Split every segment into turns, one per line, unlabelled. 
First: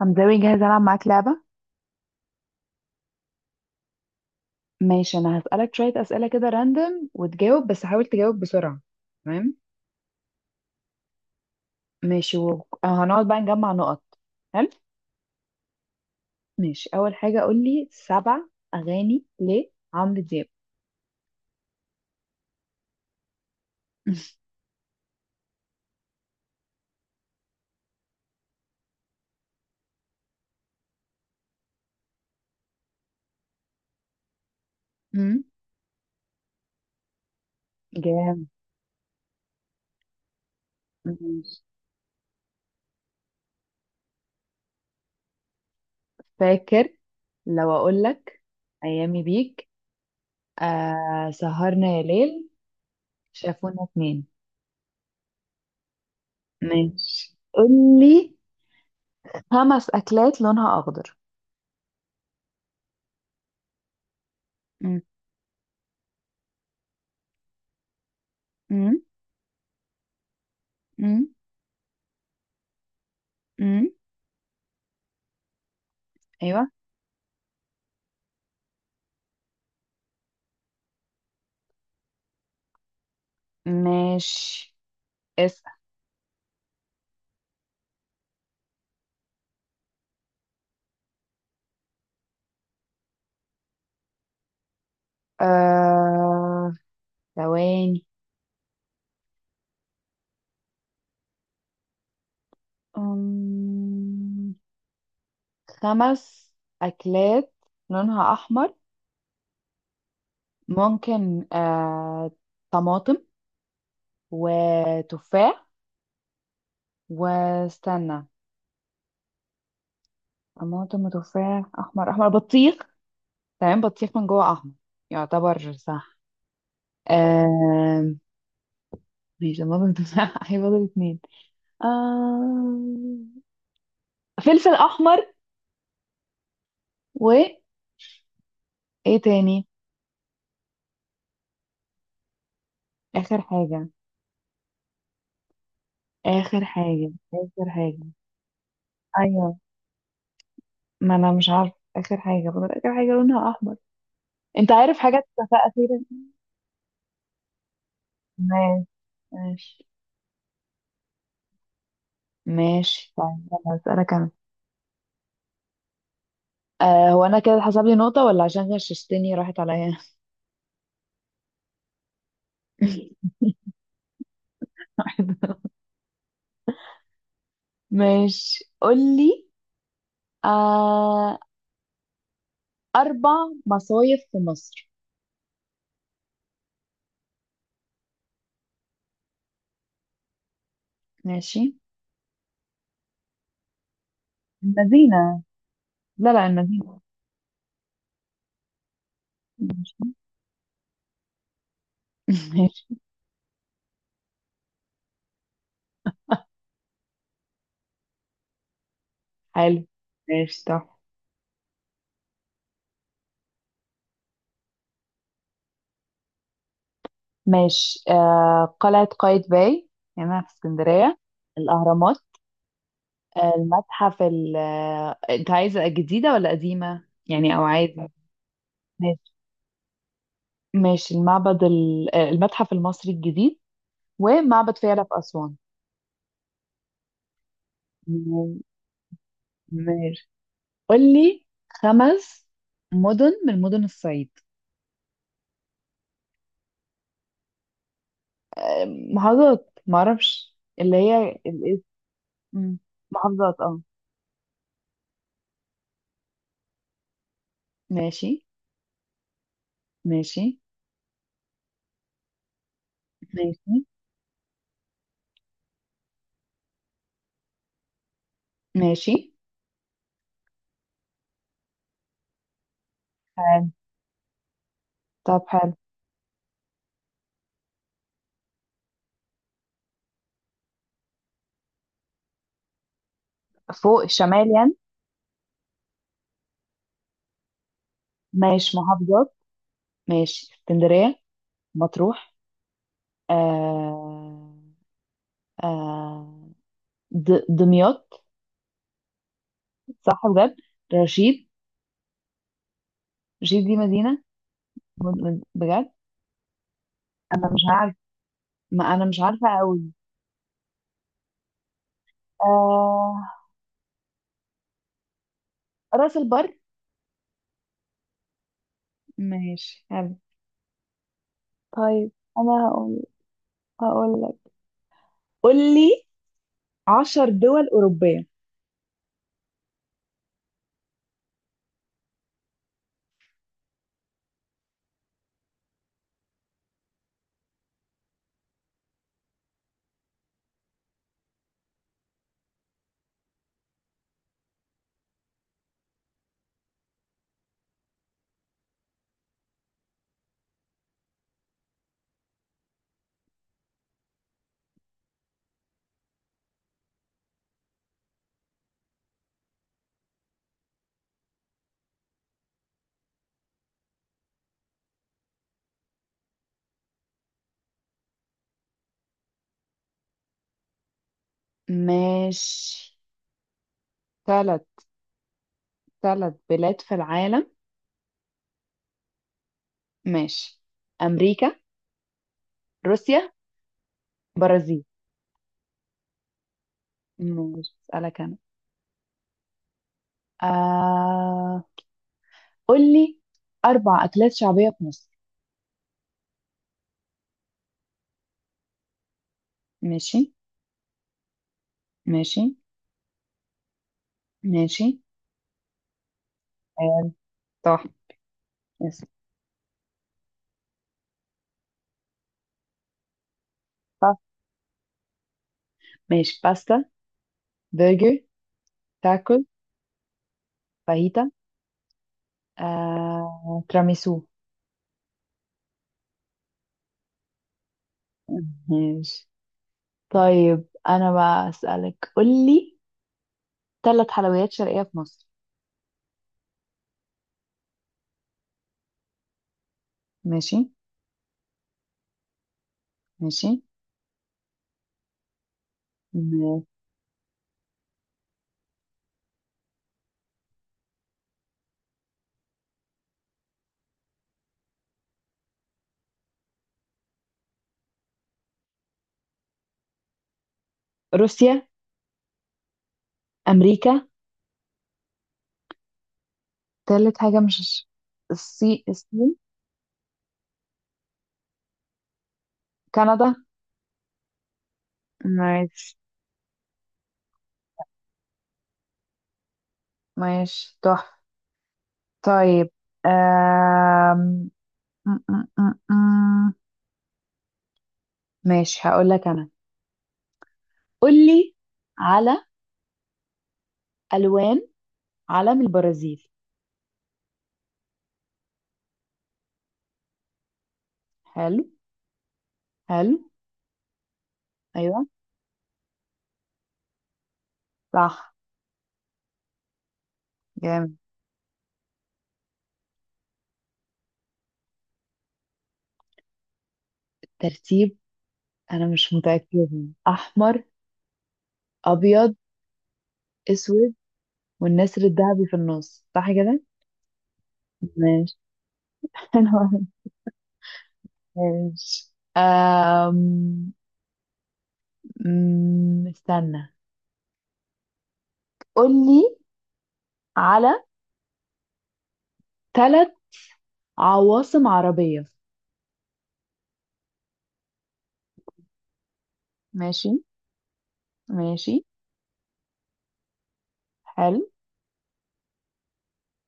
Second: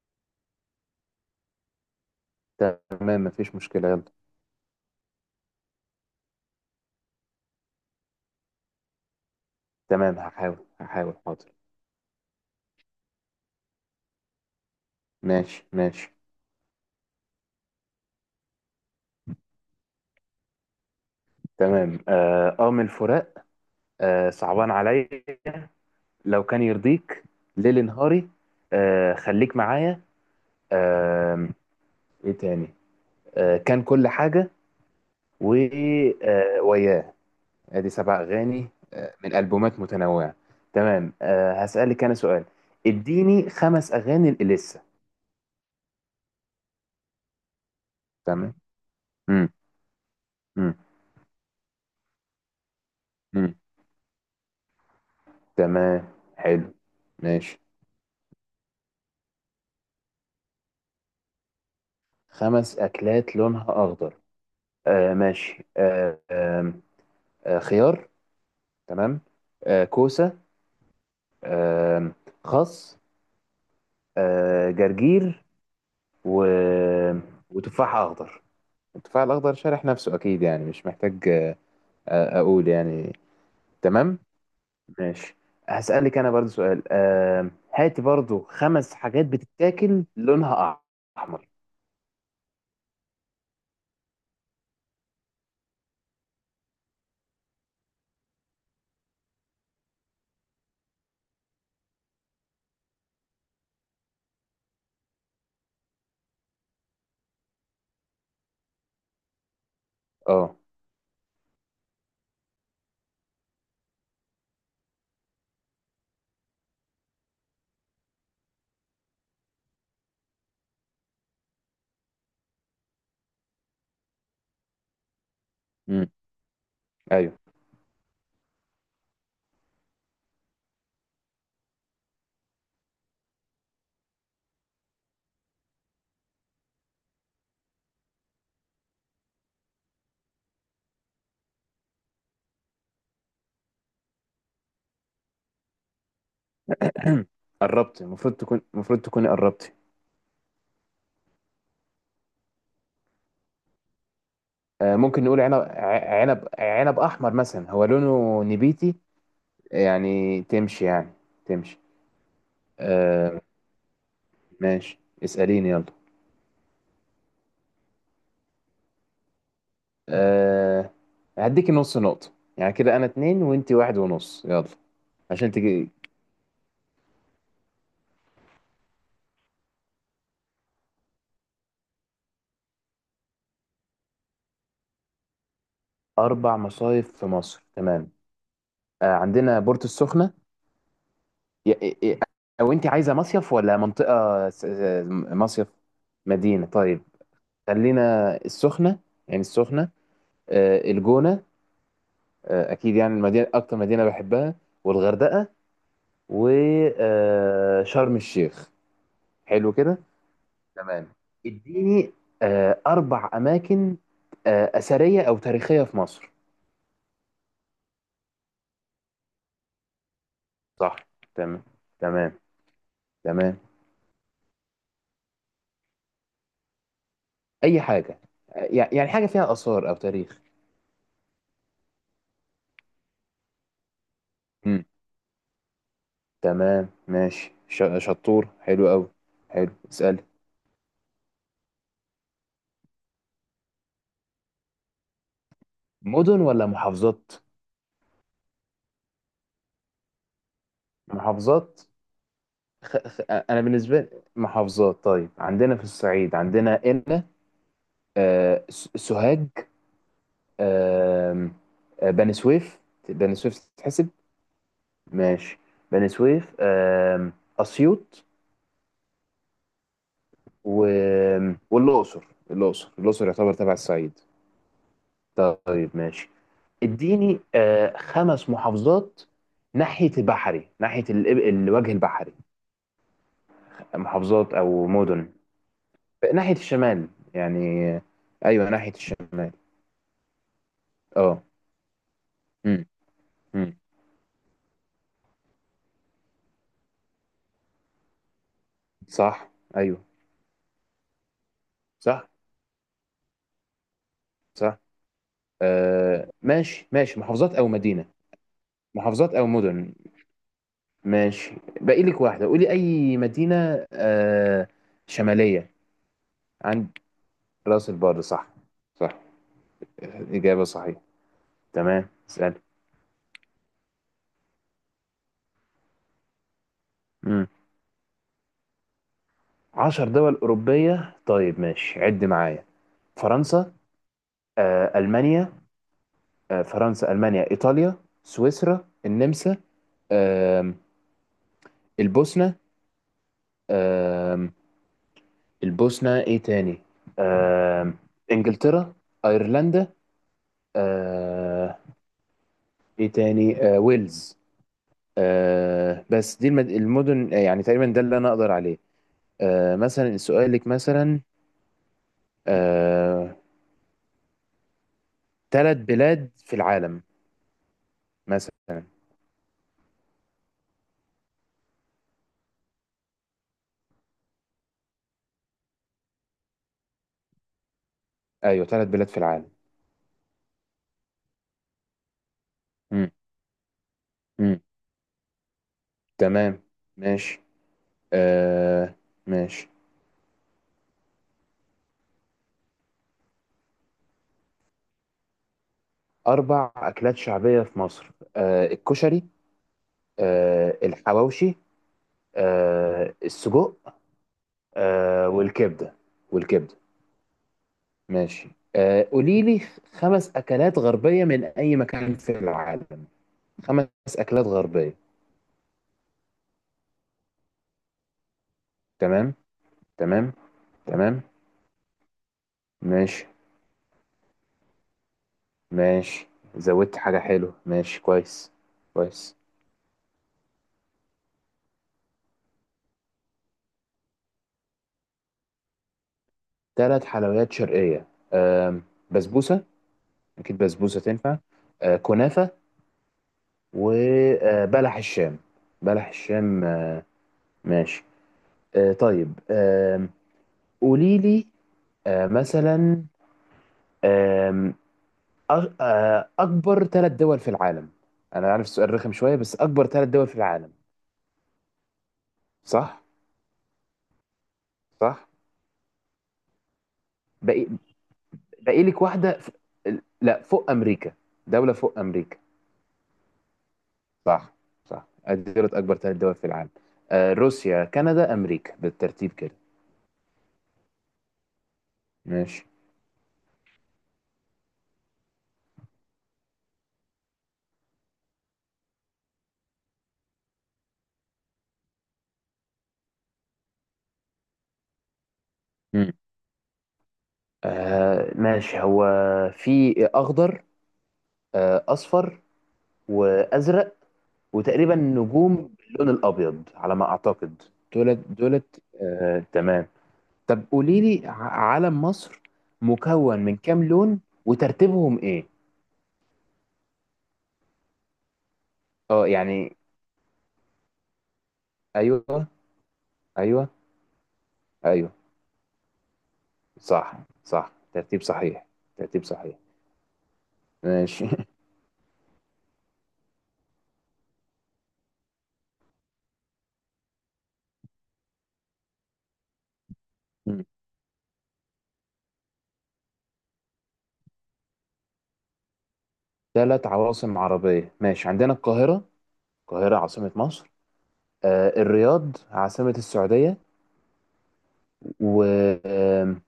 حمزاوي، جاهز ألعب معاك لعبة.
تمام، مفيش مشكلة. يلا.
ماشي، أنا هسألك شوية أسئلة كده راندم وتجاوب، بس حاول تجاوب بسرعة. تمام.
تمام، هحاول حاضر.
ماشي، وهنقعد بقى نجمع نقط. حلو.
ماشي ماشي.
ماشي، أول حاجة قولي سبع أغاني لعمرو دياب.
تمام. أم الفراق. صعبان عليا. لو كان يرضيك. ليل نهاري. خليك معايا. آه. إيه تاني؟ كان كل حاجة.
مم.
و وياه. أدي سبع
جامد.
أغاني. من ألبومات متنوعة. تمام،
ماشي.
هسألك أنا سؤال. اديني خمس أغاني لإليسا.
فاكر. لو أقولك
تمام.
أيامي
مم.
بيك،
مم.
سهرنا يا ليل،
مم.
شافونا اتنين.
تمام، حلو.
ماشي،
ماشي.
قولي خمس أكلات لونها أخضر.
خمس أكلات لونها أخضر.
مم.
ماشي. خيار.
مم.
تمام. كوسة.
مم.
آه خس.
مم.
جرجير. و...
أيوة.
وتفاح أخضر. التفاح الأخضر شارح نفسه أكيد، يعني مش محتاج أقول يعني. تمام.
ماشي،
ماشي.
اسأل.
هسألك أنا برضو سؤال. هاتي برضو خمس حاجات بتتاكل لونها أحمر.
آه... ثواني. أم... خمس أكلات لونها أحمر.
اه.
ممكن طماطم وتفاح، واستنى، طماطم وتفاح أحمر، أحمر، بطيخ. تمام، بطيخ من جوه أحمر، يعتبر
امم.
صح.
ايوه.
آه... ماشي، طماطم وتفاح، هيفضل اتنين. آه... فلفل أحمر، و... إيه تاني؟ آخر حاجة اخر حاجة اخر
قربت
حاجة
المفروض تكون المفروض تكوني
ايوه،
قربتي.
ما انا مش عارفة اخر حاجة، فضل اخر حاجة لونها احمر. انت
آه،
عارف
ممكن
حاجات
نقول عنب
اتفاق اخيرا.
ع- عنب عنب احمر مثلا، هو لونه
ماشي،
نبيتي
ماشي.
يعني. تمشي يعني. تمشي.
ماشي،
آه،
طيب يلا هسألك انا.
ماشي. اسأليني يلا.
هو انا كده حسب لي نقطة ولا عشان غششتني راحت عليا؟
آه، هديكي نص نقطة. يعني كده انا اتنين وانتي واحد ونص. يلا عشان تجي.
ماشي، قولي. آه اربع مصايف في مصر.
اربع مصايف في مصر. تمام. آه، عندنا بورتو السخنة.
ماشي،
ي- ي- ي- او انتي عايزة مصيف ولا منطقة؟
المدينة.
مصيف،
لا، لا،
مدينة؟
المدينة.
طيب، خلينا السخنة يعني السخنة.
ماشي.
آه، الجونة. آه، اكيد
ماشي،
يعني المدينه اكتر مدينه بحبها. والغردقه وشرم الشيخ. حلو
حلو.
كده.
ماشي، طب.
تمام. اديني آه، اربع اماكن آه، اثريه او تاريخيه في مصر.
ماشي، قلعة قايتباي هنا في
صح.
اسكندرية.
تمام.
الأهرامات.
تمام. تمام،
المتحف ال، أنت عايزة جديدة ولا قديمة؟ يعني أو
اي
عادي.
حاجه. آه، يعني حاجه
ماشي،
فيها اثار او تاريخ.
ماشي. المعبد ال... آه، المتحف المصري الجديد، ومعبد
مم.
فيلة في أسوان.
تمام ماشي. شطور.
م-
حلو قوي. حلو. اسال.
ماشي، قولي خمس مدن من مدن الصعيد.
مدن ولا محافظات؟
آه، محافظات، معرفش اللي هي الاسم.
محافظات.
مم. محافظات،
انا
اه.
بالنسبه لي محافظات. طيب، عندنا في الصعيد عندنا قنا،
ماشي.
آه، سوهاج،
ماشي.
آم، آه، بني سويف. بني سويف
ماشي.
تتحسب؟ ماشي. بني سويف، آم، أسيوط،
ماشي،
و... والأقصر. الأقصر، يعتبر
حلو.
تبع الصعيد.
طب، حلو.
طيب، ماشي. اديني آه، خمس محافظات ناحية البحري، ناحية الوجه البحري.
فوق الشمال
محافظات
يعني.
أو مدن ناحية الشمال، يعني آه، أيوه
ماشي،
ناحية
محافظات.
الشمال.
ماشي، اسكندرية.
أه.
مطروح.
مم. مم.
آه آه دمياط.
صح. أيوه.
صح، بجد. رشيد.
صح.
رشيد دي مدينة.
صح.
بجد.
آه ماشي، ماشي.
أنا
محافظات
مش
او
عارف.
مدينه،
ما أنا مش
محافظات او
عارفة أوي.
مدن. ماشي. باقي لك واحده. قولي
آه
اي مدينه، آه، شماليه.
راس البر.
عند راس البر. صح. صح.
ماشي، حلو.
اجابه صحيحه. تمام.
طيب
اسال.
أنا هقول لك، قول لي 10
امم.
دول أوروبية.
10 دول اوروبيه. طيب، ماشي عد معايا. فرنسا. آه المانيا. آه، فرنسا المانيا ايطاليا، سويسرا النمسا. آه البوسنه. آه. البوسنه. ايه تاني؟ آه انجلترا، ايرلندا. آه، ايه تاني؟ آه ويلز. آه، بس دي المدن. آه، يعني تقريبا ده اللي انا اقدر عليه. آه، مثلا سؤالك مثلا آه ثلاث بلاد في العالم مثلا.
ماشي، ثلاث ثلاث بلاد في العالم.
ايوه ثلاث بلاد في العالم.
ماشي. أمريكا،
مم.
روسيا،
مم.
برازيل.
تمام. ماشي.
مش بسألك أنا؟
آه. ماشي.
آه... قول لي أربع أكلات شعبية في مصر.
اربع اكلات شعبية في مصر. آه الكشري.
ماشي.
آه الحواوشي.
ماشي.
آه السجق.
ماشي.
آه والكبدة. والكبدة
آه... صح.
ماشي.
يس.
آه، قولي لي خمس أكلات غربية من أي مكان في العالم. خمس
صح.
أكلات غربية.
ماشي، باستا، برجر،
تمام.
تاكل،
تمام. تمام.
فاهيتا،
ماشي
تراميسو.
ماشي، زودت حاجة حلوة. ماشي كويس.
ماشي.
كويس.
طيب أنا بقى أسألك، قول لي ثلاث حلويات شرقية في مصر.
ثلاث حلويات شرقية. آه، بسبوسة. أكيد
ماشي،
بسبوسة تنفع. آه، كنافة.
ماشي.
وبلح الشام. بلح
م-
الشام. آه. ماشي. آه، طيب. آه، قولي لي آه مثلا، آم، آه، أكبر ثلاث دول في العالم. أنا عارف السؤال رخم شوية، بس أكبر ثلاث دول في العالم.
روسيا،
صح؟
أمريكا.
صح؟
ثالث حاجة،
باقي.
مش...
باقي
الصين،
لك
الصين.
واحدة لا، فوق أمريكا. دولة فوق أمريكا.
كندا.
صح. صح أدي دولة.
ماشي،
أكبر ثلاث دول في العالم آه، روسيا كندا أمريكا بالترتيب كده.
ماشي، تحفة.
ماشي.
طيب. آم... م- م- م- م. ماشي، هقول لك انا، قول لي على الوان علم
مم.
البرازيل.
آه، ماشي. هو في أخضر.
حلو.
آه، أصفر.
حلو.
وأزرق. وتقريبا
ايوه،
نجوم باللون الأبيض على ما أعتقد. دولت
صح.
دولت آه، تمام. طب
جامد.
قولي لي علم مصر مكون من كام لون؟ وترتيبهم ايه؟
ترتيب؟ انا مش
اه
متأكدة.
يعني.
احمر، ابيض،
ايوه. ايوه.
اسود، والنسر
ايوه.
الذهبي في النص، صح كده؟
صح. صح، ترتيب
ماشي.
صحيح. ترتيب صحيح. ماشي.
ماشي. استنى، قول لي على ثلاث عواصم عربية.
ثلاث عواصم عربية. ماشي، عندنا القاهرة، القاهرة
ماشي،
عاصمة مصر. آه
ماشي.
الرياض، عاصمة السعودية.
حلو.
و آم،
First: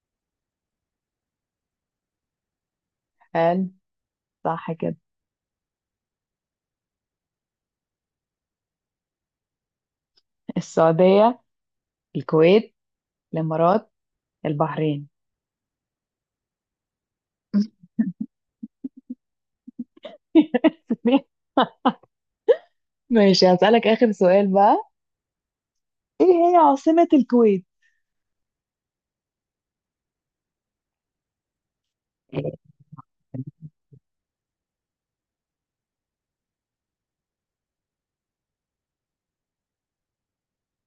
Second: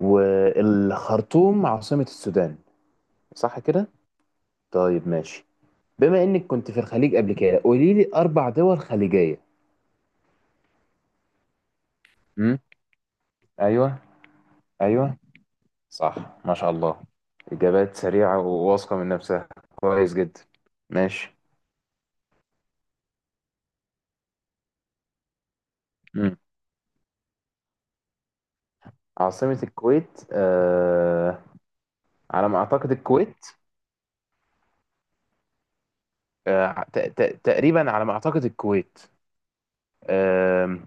والخرطوم عاصمة السودان. صح
حلو.
كده.
صح كده.
طيب ماشي. بما انك كنت في الخليج قبل كده، قولي لي اربع دول خليجية.
السعودية،
امم.
الكويت، الإمارات،
ايوه.
البحرين.
ايوه. صح ما شاء الله. اجابات سريعه وواثقه من نفسها. كويس جدا. ماشي.
ماشي، هسألك آخر سؤال بقى.
مم.
إيه هي عاصمة الكويت؟
عاصمه الكويت آه، على ما اعتقد الكويت. آه تقريبا على ما اعتقد الكويت. آه.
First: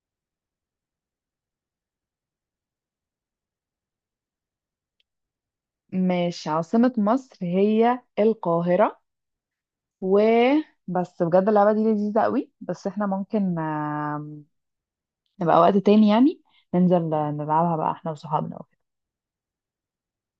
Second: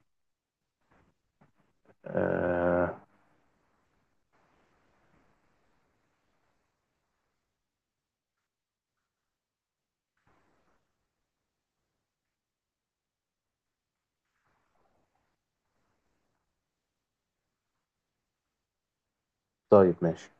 آه.
ماشي، عاصمة مصر هي القاهرة. و... بس بجد، اللعبة دي لذيذة قوي، بس احنا ممكن نبقى وقت تاني يعني، ننزل نلعبها بقى احنا وصحابنا.
طيب ماشي.